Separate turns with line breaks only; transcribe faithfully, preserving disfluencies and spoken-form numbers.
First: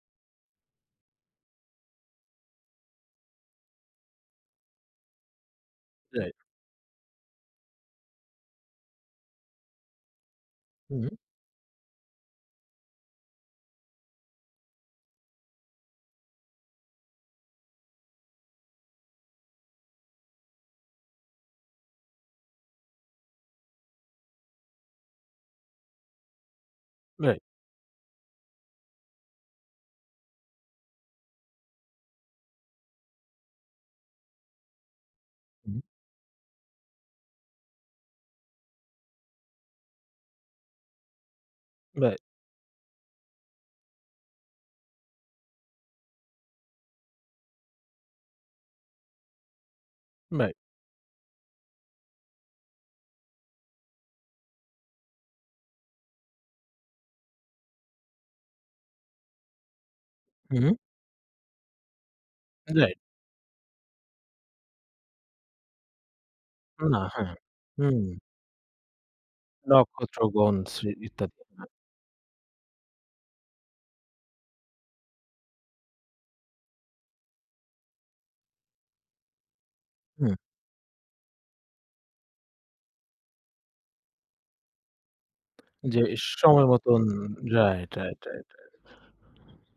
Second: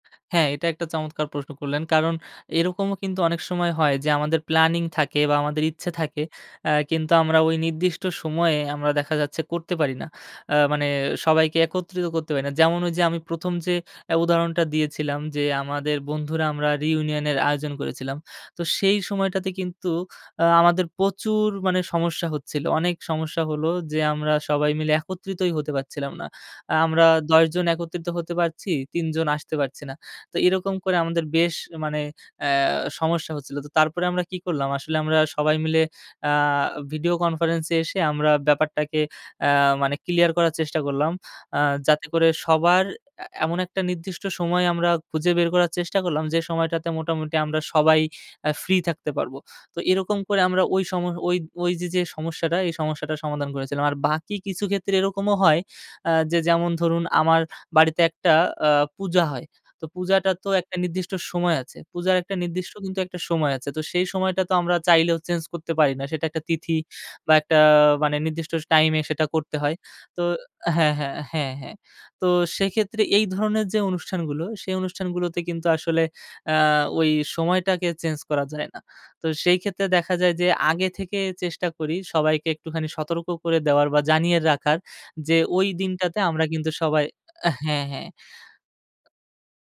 হ্যাঁ, এটা একটা চমৎকার প্রশ্ন করলেন। কারণ এরকমও কিন্তু অনেক সময় হয় যে, আমাদের প্ল্যানিং থাকে বা আমাদের ইচ্ছা থাকে।
রাইট।
আ কিন্তু আমরা ওই নির্দিষ্ট সময়ে আমরা দেখা যাচ্ছে করতে পারি না। আ মানে
হু, হু।
সবাইকে একত্রিত করতে পারি না। যেমন ওই যে, আমি প্রথম যে, অ্যা উদাহরণটা দিয়েছিলাম যে আমাদের বন্ধুরা আমরা রিইউনিয়নের আয়োজন করেছিলাম। তো সেই সময়টাতে কিন্তু আ আমাদের প্রচুর মানে সমস্যা হচ্ছিল। অনেক সমস্যা হলো যে, আমরা সবাই মিলে একত্রিতই হতে পারছিলাম না। আ আমরা
রাইট।
দশ জন একত্রিত তো হতে পারছি, তিন জন আসতে পারছি না। তো এরকম করে আমাদের বেশ মানে অ্যা সমস্যা হচ্ছিল। তো তারপরে আমরা কি করলাম, আসলে আমরা সবাই মিলে
হু।
আ ভিডিও কনফারেন্সে এসে, আমরা ব্যাপারটাকে আ মানে ক্লিয়ার করার চেষ্টা করলাম। আ যাতে
রাইট।
করে সবার অ্যা এমন একটা নির্দিষ্ট সময় আমরা খুঁজে বের করার চেষ্টা করলাম, যে সময়টাতে মোটামুটি আমরা সবাই অ্যা ফ্রি থাকতে পারবো। তো এরকম করে
রাইট।
আমরা ওই সম ওই যে, যে সমস্যাটা, এই সমস্যাটা সমাধান করেছিলাম। আর বাকি কিছু ক্ষেত্রে এরকমও হয়। আ যে, যেমন ধরুন আমার বাড়িতে একটা আ পূজা হয়। তো পূজাটা তো
হু, হু।
একটা নির্দিষ্ট সময় আছে। পূজার একটা নির্দিষ্ট
রাইট।
কিন্তু একটা সময় আছে। তো সেই সময়টা তো আমরা চাইলেও চেঞ্জ করতে পারি না। সেটা একটা তিথি
না,
বা
হ্যাঁ,
একটা
হুম।
মানে নির্দিষ্ট টাইম এ সেটা করতে হয়। তো
নক্ষত্রগণ, শ্রী
হ্যাঁ, হ্যাঁ,
ইত্যাদি,
হ্যাঁ,
হ্যাঁ।
হ্যাঁ। তো সেক্ষেত্রে এই ধরনের যে অনুষ্ঠানগুলো, সেই অনুষ্ঠানগুলোতে কিন্তু আসলে আ ওই সময়টাকে চেঞ্জ করা যায় না। তো সেই ক্ষেত্রে দেখা যায়
হুম।
যে, আগে থেকে চেষ্টা করি সবাইকে একটুখানি সতর্ক করে দেওয়ার বা জানিয়ে রাখার যে, ওই
যে
দিনটাতে আমরা
সময়
কিন্তু
মতন,
সবাই হ্যাঁ,
রাইট,
হ্যাঁ।
Right, right, right.